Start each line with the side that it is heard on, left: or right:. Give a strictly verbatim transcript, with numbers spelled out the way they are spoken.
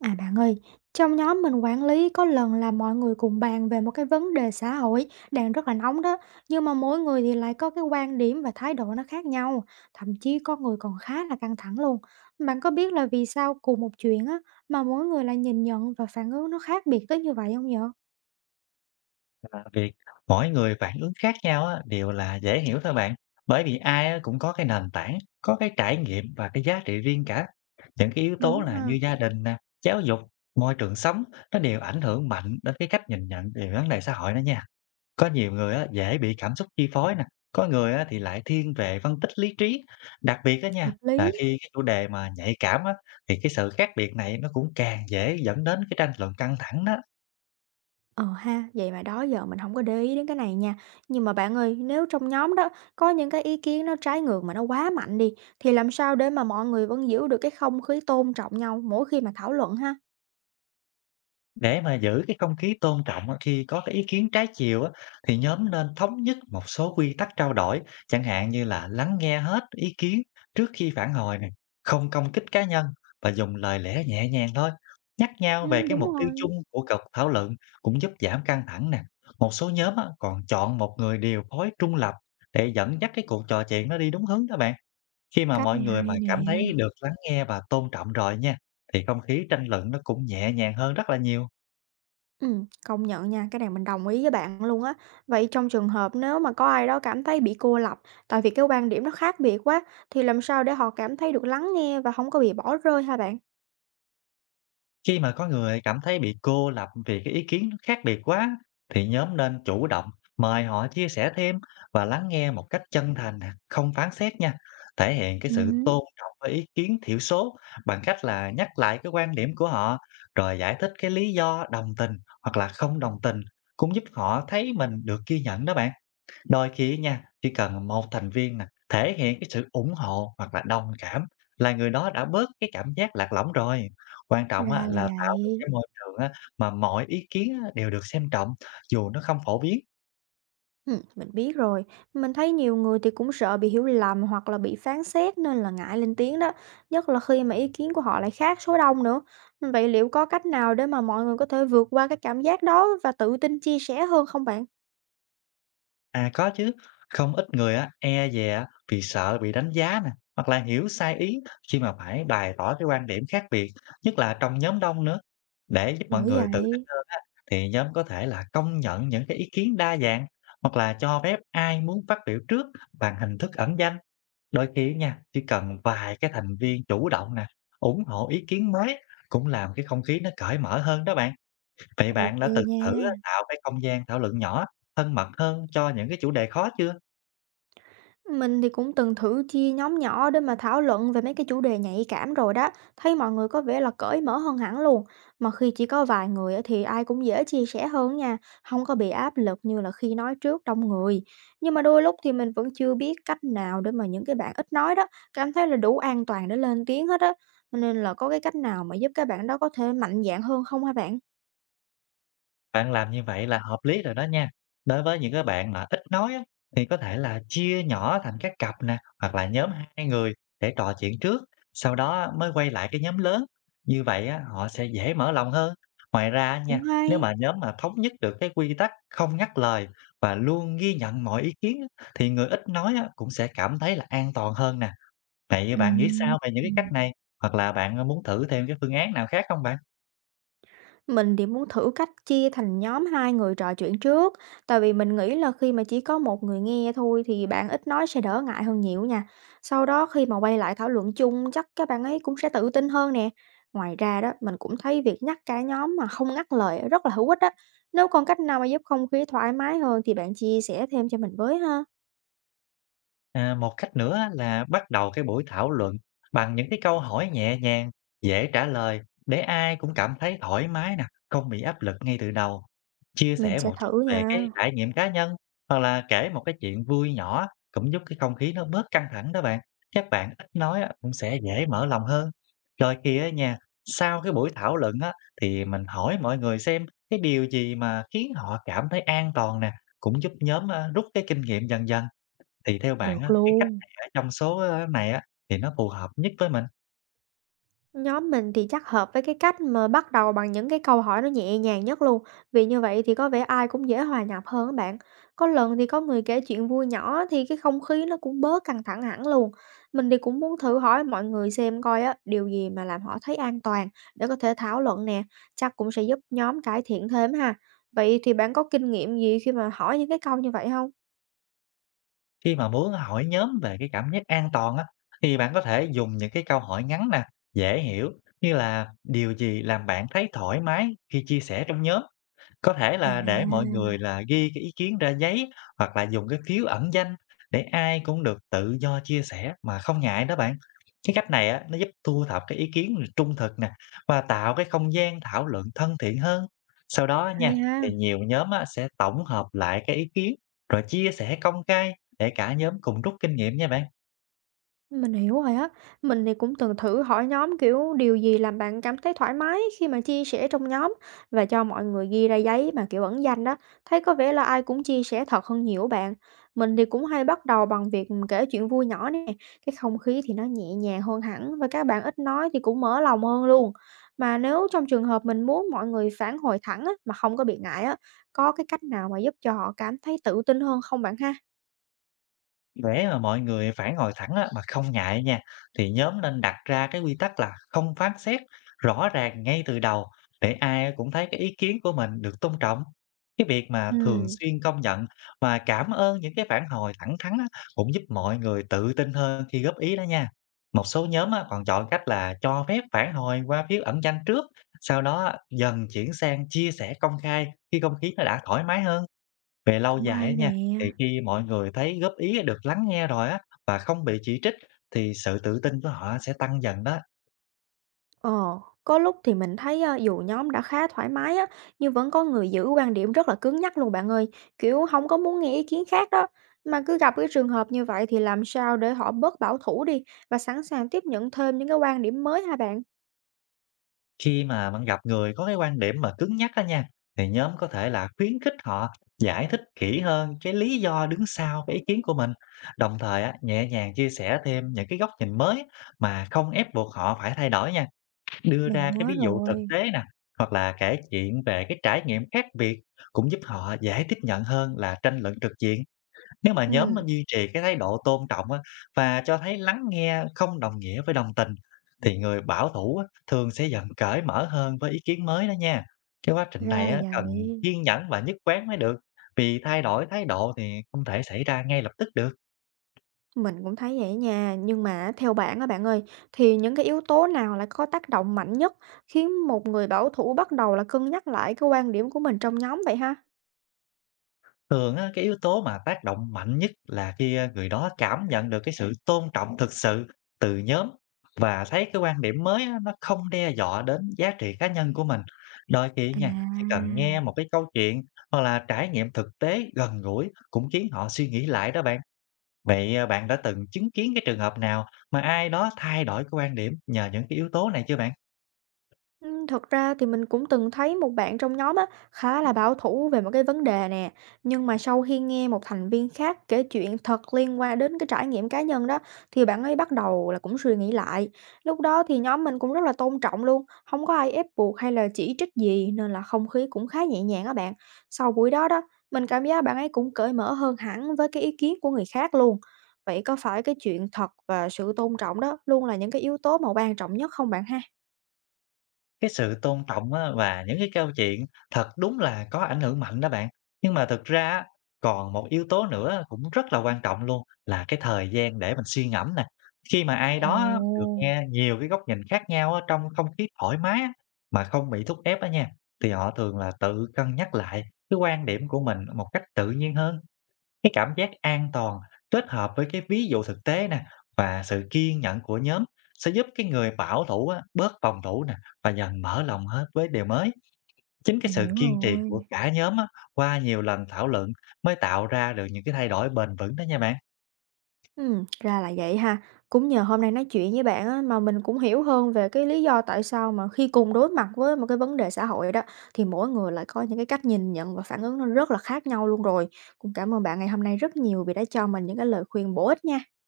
right: À bạn ơi, trong nhóm mình quản lý có lần là mọi người cùng bàn về một cái vấn đề xã hội đang rất là nóng đó, nhưng mà mỗi người thì lại có cái quan điểm và thái độ nó khác nhau, thậm chí có người còn khá là căng thẳng luôn. Bạn có biết là vì sao cùng một chuyện á mà mỗi người lại nhìn nhận và phản ứng nó khác biệt tới như vậy không nhở?
left: Là việc mỗi người phản ứng khác nhau á, đều là dễ hiểu thôi bạn. Bởi vì ai á cũng có cái nền tảng, có cái trải nghiệm và cái giá trị riêng cả. Những cái yếu tố
right: Đúng
left: là
right: ha,
left: như gia đình nè, giáo dục, môi trường sống nó đều ảnh hưởng mạnh đến cái cách nhìn nhận về vấn đề xã hội đó nha. Có nhiều người á, dễ bị cảm xúc chi phối nè, có người á, thì lại thiên về phân tích lý trí. Đặc biệt đó nha
right: hợp
left: là
right: lý.
left: khi cái chủ đề mà nhạy cảm á, thì cái sự khác biệt này nó cũng càng dễ dẫn đến cái tranh luận căng thẳng đó.
right: Ờ ha, vậy mà đó giờ mình không có để ý đến cái này nha. Nhưng mà bạn ơi, nếu trong nhóm đó có những cái ý kiến nó trái ngược mà nó quá mạnh đi, thì làm sao để mà mọi người vẫn giữ được cái không khí tôn trọng nhau mỗi khi mà thảo luận ha?
left: Để mà giữ cái không khí tôn trọng á, khi có cái ý kiến trái chiều á, thì nhóm nên thống nhất một số quy tắc trao đổi, chẳng hạn như là lắng nghe hết ý kiến trước khi phản hồi này, không công kích cá nhân và dùng lời lẽ nhẹ nhàng thôi. Nhắc nhau
right: Ừ,
left: về cái
right: đúng
left: mục tiêu chung
right: rồi,
left: của cuộc thảo luận cũng giúp giảm căng thẳng nè. Một số nhóm á, còn chọn một người điều phối trung lập để dẫn dắt cái cuộc trò chuyện nó đi đúng hướng đó bạn. Khi mà
right: cách
left: mọi
right: này
left: người mà
right: hay nè.
left: cảm thấy được lắng nghe và tôn trọng rồi nha, thì không khí tranh luận nó cũng nhẹ nhàng hơn rất là nhiều.
right: Ừm, công nhận nha, cái này mình đồng ý với bạn luôn á. Vậy trong trường hợp nếu mà có ai đó cảm thấy bị cô lập, tại vì cái quan điểm nó khác biệt quá, thì làm sao để họ cảm thấy được lắng nghe và không có bị bỏ rơi hả bạn?
left: Khi mà có người cảm thấy bị cô lập vì cái ý kiến nó khác biệt quá, thì nhóm nên chủ động mời họ chia sẻ thêm và lắng nghe một cách chân thành, nè, không phán xét nha. Thể hiện cái
right: Ừ,
left: sự tôn trọng với ý kiến thiểu số bằng cách là nhắc lại cái quan điểm của họ rồi giải thích cái lý do đồng tình hoặc là không đồng tình cũng giúp họ thấy mình được ghi nhận đó bạn. Đôi khi nha, chỉ cần một thành viên nè, thể hiện cái sự ủng hộ hoặc là đồng cảm là người đó đã bớt cái cảm giác lạc lõng rồi. Quan trọng á,
right: ra là
left: là tạo được
right: vậy.
left: cái môi trường á, mà mọi ý kiến á, đều được xem trọng dù nó không phổ biến.
right: Ừm, mình biết rồi. Mình thấy nhiều người thì cũng sợ bị hiểu lầm hoặc là bị phán xét nên là ngại lên tiếng đó, nhất là khi mà ý kiến của họ lại khác số đông nữa. Vậy liệu có cách nào để mà mọi người có thể vượt qua cái cảm giác đó và tự tin chia sẻ hơn không bạn?
left: À có chứ, không ít người á, e dè á, vì sợ bị đánh giá nè, hoặc là hiểu sai ý khi mà phải bày tỏ cái quan điểm khác biệt, nhất là trong nhóm đông nữa. Để giúp mọi
right: Bởi
left: người tự tin
right: vậy,
left: hơn á, thì nhóm có thể là công nhận những cái ý kiến đa dạng, hoặc là cho phép ai muốn phát biểu trước bằng hình thức ẩn danh. Đôi khi nha, chỉ cần vài cái thành viên chủ động nè, ủng hộ ý kiến mới cũng làm cái không khí nó cởi mở hơn đó bạn. Vậy bạn
right: ok
left: đã từng
right: nha.
left: thử á, tạo cái không gian thảo luận nhỏ, thân mật hơn cho những cái chủ đề khó chưa?
right: Mình thì cũng từng thử chia nhóm nhỏ để mà thảo luận về mấy cái chủ đề nhạy cảm rồi đó, thấy mọi người có vẻ là cởi mở hơn hẳn luôn. Mà khi chỉ có vài người á thì ai cũng dễ chia sẻ hơn nha, không có bị áp lực như là khi nói trước đông người. Nhưng mà đôi lúc thì mình vẫn chưa biết cách nào để mà những cái bạn ít nói đó cảm thấy là đủ an toàn để lên tiếng hết á. Cho nên là có cái cách nào mà giúp các bạn đó có thể mạnh dạn hơn không hả bạn?
left: Bạn làm như vậy là hợp lý rồi đó nha. Đối với những cái bạn mà ít nói á, thì có thể là chia nhỏ thành các cặp nè, hoặc là nhóm hai người để trò chuyện trước, sau đó mới quay lại cái nhóm lớn. Như vậy á, họ sẽ dễ mở lòng hơn. Ngoài ra á nha,
right: Cũng
left: nếu
right: hay.
left: mà nhóm mà thống nhất được cái quy tắc không ngắt lời và luôn ghi nhận mọi ý kiến á, thì người ít nói á, cũng sẽ cảm thấy là an toàn hơn nè. Vậy bạn nghĩ
right: Ừm.
left: sao về những cái cách này? Hoặc là bạn, ơ, muốn thử thêm cái phương án nào khác không bạn?
right: Mình thì muốn thử cách chia thành nhóm hai người trò chuyện trước, tại vì mình nghĩ là khi mà chỉ có một người nghe thôi thì bạn ít nói sẽ đỡ ngại hơn nhiều nha. Sau đó khi mà quay lại thảo luận chung chắc các bạn ấy cũng sẽ tự tin hơn nè. Ngoài ra đó, mình cũng thấy việc nhắc cả nhóm mà không ngắt lời rất là hữu ích đó. Nếu còn cách nào mà giúp không khí thoải mái hơn thì bạn chia sẻ thêm cho mình với ha.
left: À, một cách nữa á là bắt đầu cái buổi thảo luận bằng những cái câu hỏi nhẹ nhàng, dễ trả lời để ai cũng cảm thấy thoải mái nè, không bị áp lực ngay từ đầu. Chia
right: Mình
left: sẻ
right: sẽ
left: một chút
right: thử
left: về cái
right: nha.
left: trải nghiệm cá nhân hoặc là kể một cái chuyện vui nhỏ cũng giúp cái không khí nó bớt căng thẳng đó bạn. Các bạn ít nói á, cũng sẽ dễ mở lòng hơn. Rồi kia á nha, sau cái buổi thảo luận á thì mình hỏi mọi người xem cái điều gì mà khiến họ cảm thấy an toàn nè, cũng giúp nhóm à, rút cái kinh nghiệm dần dần. Thì theo bạn
right: Được
left: á, cái cách
right: luôn.
left: này ở trong số, ơ, này á, thì nó phù hợp nhất với mình?
right: Nhóm mình thì chắc hợp với cái cách mà bắt đầu bằng những cái câu hỏi nó nhẹ nhàng nhất luôn, vì như vậy thì có vẻ ai cũng dễ hòa nhập hơn các bạn. Có lần thì có người kể chuyện vui nhỏ thì cái không khí nó cũng bớt căng thẳng hẳn luôn. Mình thì cũng muốn thử hỏi mọi người xem coi á, điều gì mà làm họ thấy an toàn để có thể thảo luận nè, chắc cũng sẽ giúp nhóm cải thiện thêm ha. Vậy thì bạn có kinh nghiệm gì khi mà hỏi những cái câu như vậy không?
left: Khi mà muốn hỏi nhóm về cái cảm giác an toàn á, thì bạn có thể dùng những cái câu hỏi ngắn nè, dễ hiểu như là "Điều gì làm bạn thấy thoải mái khi chia sẻ trong nhóm?". Có thể
right: À,
left: là để mọi người là ghi cái ý kiến ra giấy hoặc là dùng cái phiếu ẩn danh để ai cũng được tự do chia sẻ mà không ngại đó bạn. Cái cách này á, nó giúp thu thập cái ý kiến trung thực nè và tạo cái không gian thảo luận thân thiện hơn. Sau đó nha,
right: hay
left: thì
right: ha.
left: nhiều nhóm á, sẽ tổng hợp lại cái ý kiến rồi chia sẻ công khai để cả nhóm cùng rút kinh nghiệm nha bạn.
right: Mình hiểu rồi á. Mình thì cũng từng thử hỏi nhóm, kiểu, điều gì làm bạn cảm thấy thoải mái khi mà chia sẻ trong nhóm và cho mọi người ghi ra giấy mà, kiểu, ẩn danh đó, thấy có vẻ là ai cũng chia sẻ thật hơn nhiều bạn. Mình thì cũng hay bắt đầu bằng việc, ừm, kể chuyện vui nhỏ nè, cái không khí thì nó nhẹ nhàng hơn hẳn và các bạn ít nói thì cũng mở lòng hơn luôn. Mà nếu trong trường hợp mình muốn mọi người phản hồi thẳng á, mà không có bị ngại á, có cái cách nào mà giúp cho họ cảm thấy tự tin hơn không bạn ha?
left: Để mà mọi người phản hồi thẳng á, mà không ngại nha, thì nhóm nên đặt ra cái quy tắc là không phán xét rõ ràng ngay từ đầu để ai cũng thấy cái ý kiến của mình được tôn trọng. Cái việc mà thường
right: Ừm,
left: xuyên công nhận và cảm ơn những cái phản hồi thẳng thắn á, cũng giúp mọi người tự tin hơn khi góp ý đó nha. Một số nhóm á, còn chọn cách là cho phép phản hồi qua phiếu ẩn danh trước, sau đó á, dần chuyển sang chia sẻ công khai khi không khí nó đã thoải mái hơn. Về lâu
right: cũng
left: dài á
right: hay nè.
left: nha, thì khi mọi người thấy góp ý được lắng nghe rồi á, và không bị chỉ trích, thì sự tự tin của họ sẽ tăng dần đó.
right: Ờ, có lúc thì mình thấy ờ, dù nhóm đã khá thoải mái á, nhưng vẫn có người giữ quan điểm rất là cứng nhắc luôn bạn ơi, kiểu không có muốn nghe ý kiến khác đó. Mà cứ gặp cái trường hợp như vậy thì làm sao để họ bớt bảo thủ đi và sẵn sàng tiếp nhận thêm những cái quan điểm mới hả bạn?
left: Khi mà bạn gặp người có cái quan điểm mà cứng nhắc đó nha, thì nhóm có thể là khuyến khích họ giải thích kỹ hơn cái lý do đứng sau cái ý kiến của mình. Đồng thời á, nhẹ nhàng chia sẻ thêm những cái góc nhìn mới mà không ép buộc họ phải thay đổi nha. Đưa
right: Mình
left: ra cái
right: nhớ
left: ví dụ thực
right: rồi,
left: tế nè, hoặc là kể chuyện về cái trải nghiệm khác biệt cũng giúp họ dễ tiếp nhận hơn là tranh luận trực diện. Nếu mà nhóm
right: ừ,
left: mình duy trì cái thái độ tôn trọng á, và cho thấy lắng nghe không đồng nghĩa với đồng tình, thì người bảo thủ á, thường sẽ dần cởi mở hơn với ý kiến mới đó nha. Cái quá trình
right: ra
left: này
right: là
left: á, cần
right: vậy.
left: kiên nhẫn và nhất quán mới được, vì thay đổi thái độ thì không thể xảy ra ngay lập tức được.
right: Mình cũng thấy vậy nha, nhưng mà theo bạn á bạn ơi, thì những cái yếu tố nào lại có tác động mạnh nhất khiến một người bảo thủ bắt đầu là cân nhắc lại cái quan điểm của mình trong nhóm vậy ha?
left: Thường á, cái yếu tố mà tác động mạnh nhất là khi, a, người đó cảm nhận được cái sự tôn trọng thực sự từ nhóm và thấy cái quan điểm mới á, nó không đe dọa đến giá trị cá nhân của mình. Đôi khi nha, chỉ cần nghe
right: À,
left: một cái câu chuyện hoặc là trải nghiệm thực tế gần gũi cũng khiến họ suy nghĩ lại đó bạn. Vậy, à, bạn đã từng chứng kiến cái trường hợp nào mà ai đó thay đổi cái quan điểm nhờ những cái yếu tố này chưa bạn?
right: ừm, thật ra thì mình cũng từng thấy một bạn trong nhóm á, khá là bảo thủ về một cái vấn đề nè, nhưng mà sau khi nghe một thành viên khác kể chuyện thật liên quan đến cái trải nghiệm cá nhân đó, thì bạn ấy bắt đầu là cũng suy nghĩ lại. Lúc đó thì nhóm mình cũng rất là tôn trọng luôn, không có ai ép buộc hay là chỉ trích gì nên là không khí cũng khá nhẹ nhàng á bạn. Sau buổi đó đó, mình cảm giác bạn ấy cũng cởi mở hơn hẳn với cái ý kiến của người khác luôn. Vậy có phải cái chuyện thật và sự tôn trọng đó luôn là những cái yếu tố mà quan trọng nhất không bạn ha?
left: Cái sự tôn trọng á và những cái câu chuyện thật đúng là có ảnh hưởng mạnh đó bạn. Nhưng mà thực ra á, còn một yếu tố nữa cũng rất là quan trọng luôn là cái thời gian để mình suy ngẫm nè. Khi mà ai
right: Ồ.
left: đó á, được nghe nhiều cái góc nhìn khác nhau á, trong không khí thoải mái á, mà không bị thúc ép á nha, thì họ thường là tự cân nhắc lại cái quan điểm của mình một cách tự nhiên hơn. Cái cảm giác an toàn kết hợp với cái ví dụ thực tế nè và sự kiên nhẫn của nhóm sẽ giúp cái người bảo thủ á, bớt phòng thủ nè và dần mở lòng hết với điều mới. Chính cái
right: Mình
left: sự
right: hiểu
left: kiên trì của
right: rồi.
left: cả nhóm á, qua nhiều lần thảo luận mới tạo ra được những cái thay đổi bền vững đó nha bạn.
right: Ừm, ra là vậy ha. Cũng nhờ hôm nay nói chuyện với bạn á, mà mình cũng hiểu hơn về cái lý do tại sao mà khi cùng đối mặt với một cái vấn đề xã hội đó, thì mỗi người lại có những cái cách nhìn nhận và phản ứng nó rất là khác nhau luôn rồi. Cũng cảm ơn bạn ngày hôm nay rất nhiều vì đã cho mình những cái lời khuyên bổ ích nha.